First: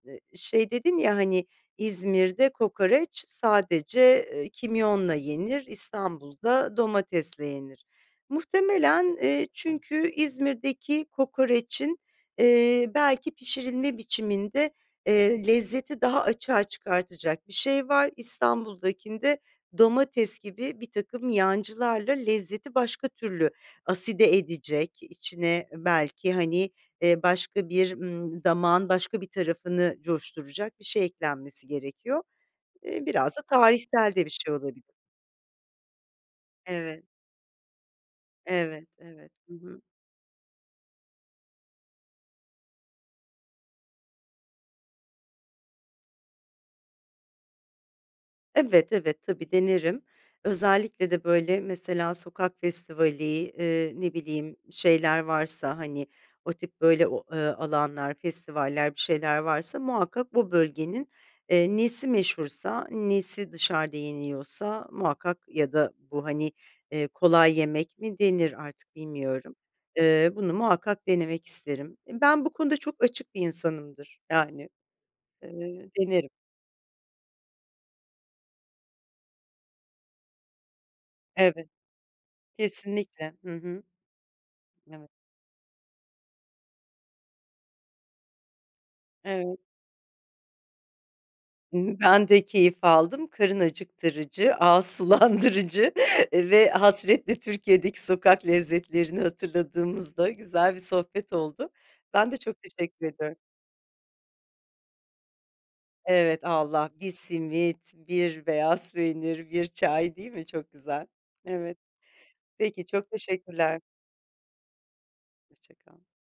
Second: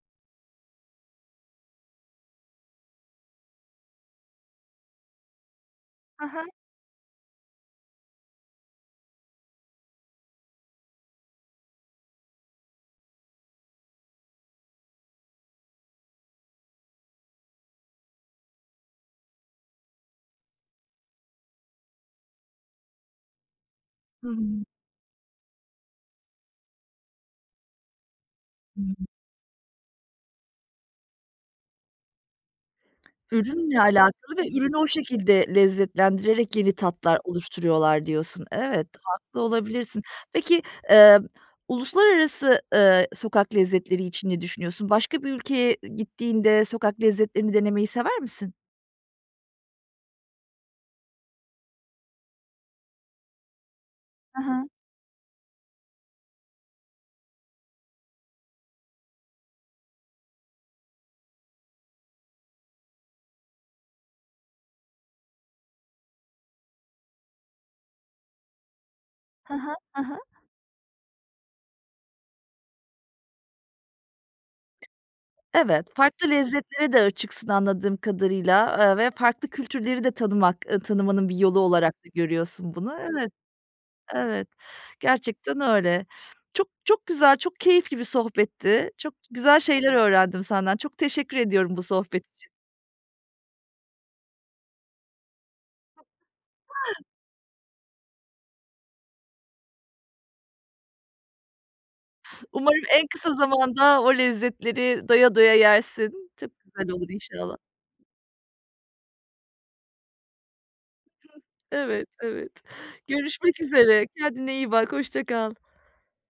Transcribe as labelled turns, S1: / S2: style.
S1: Eee, şey dedin ya, hani, "İzmir'de kokoreç sadece, eee, kimyonla yenir,
S2: Ha ha.
S1: İstanbul'da domatesle yenir." Muhtemelen, eee, çünkü İzmir'deki kokorecin, eee, belki pişirilme biçiminde, eee, lezzeti daha açığa çıkartacak bir şey var. İstanbul'dakinde domates gibi birtakım yancılarla lezzeti başka türlü
S2: Hı
S1: aside
S2: hı.
S1: edecek, içine belki, hani, eee, başka bir, ımm,
S2: Hı
S1: damağın
S2: hı.
S1: başka bir tarafını coşturacak bir şey eklenmesi gerekiyor. Eee, biraz da
S2: Ürünle
S1: tarihsel de bir
S2: alakalı ve
S1: şey
S2: ürünü o
S1: olabilir.
S2: şekilde lezzetlendirerek yeni
S1: Evet.
S2: tatlar oluşturuyorlar diyorsun. Evet,
S1: Evet, evet.
S2: haklı
S1: Hı hı.
S2: olabilirsin. Peki, emm, uluslararası, ııı, sokak lezzetleri için ne düşünüyorsun? Başka bir ülkeye gittiğinde sokak lezzetlerini denemeyi sever misin?
S1: Evet, evet. Tabii, denerim. Özellikle de, böyle, mesela sokak festivali, eee, ne
S2: Ha
S1: bileyim,
S2: ha.
S1: şeyler varsa, hani, o tip böyle o, ııı, alanlar, festivaller, bir şeyler varsa muhakkak bu bölgenin, eee, nesi meşhursa, nesi dışarıda yeniyorsa muhakkak ya da bu, hani, eee, kolay yemek mi denir artık, bilmiyorum.
S2: Ha ha. Ha ha.
S1: Eee, bunu muhakkak denemek isterim. Eee, ben bu konuda çok açık bir insanımdır. Yani,
S2: Evet,
S1: eee,
S2: farklı
S1: denerim.
S2: lezzetlere de açıksın anladığım kadarıyla, eee, ve farklı kültürleri de tanımak ııı, tanımanın bir yolu
S1: Evet.
S2: olarak da görüyorsun bunu, evet.
S1: Kesinlikle. Hı hı.
S2: Evet,
S1: Evet.
S2: gerçekten öyle. Çok çok güzel, çok keyifli bir sohbetti. Çok güzel
S1: Evet.
S2: şeyler öğrendim senden. Çok teşekkür ediyorum
S1: Hı
S2: bu
S1: hı.
S2: sohbet
S1: Ben de
S2: için.
S1: keyif aldım. Karın acıktırıcı, ağız sulandırıcı ve
S2: [unintelligible]
S1: hasretle Türkiye'deki sokak lezzetlerini hatırladığımız da güzel bir sohbet oldu. Ben de çok
S2: Umarım
S1: teşekkür
S2: en kısa
S1: ediyorum.
S2: zamanda o lezzetleri doya doya yersin.
S1: Evet,
S2: Çok güzel
S1: Allah!
S2: olur
S1: Bir
S2: inşallah.
S1: simit, bir beyaz peynir, bir çay, değil mi? Çok güzel. Evet.
S2: Evet, evet.
S1: Peki, çok
S2: Görüşmek
S1: teşekkürler.
S2: üzere kendine iyi bak. Hoşça kal.
S1: Hoşça kal.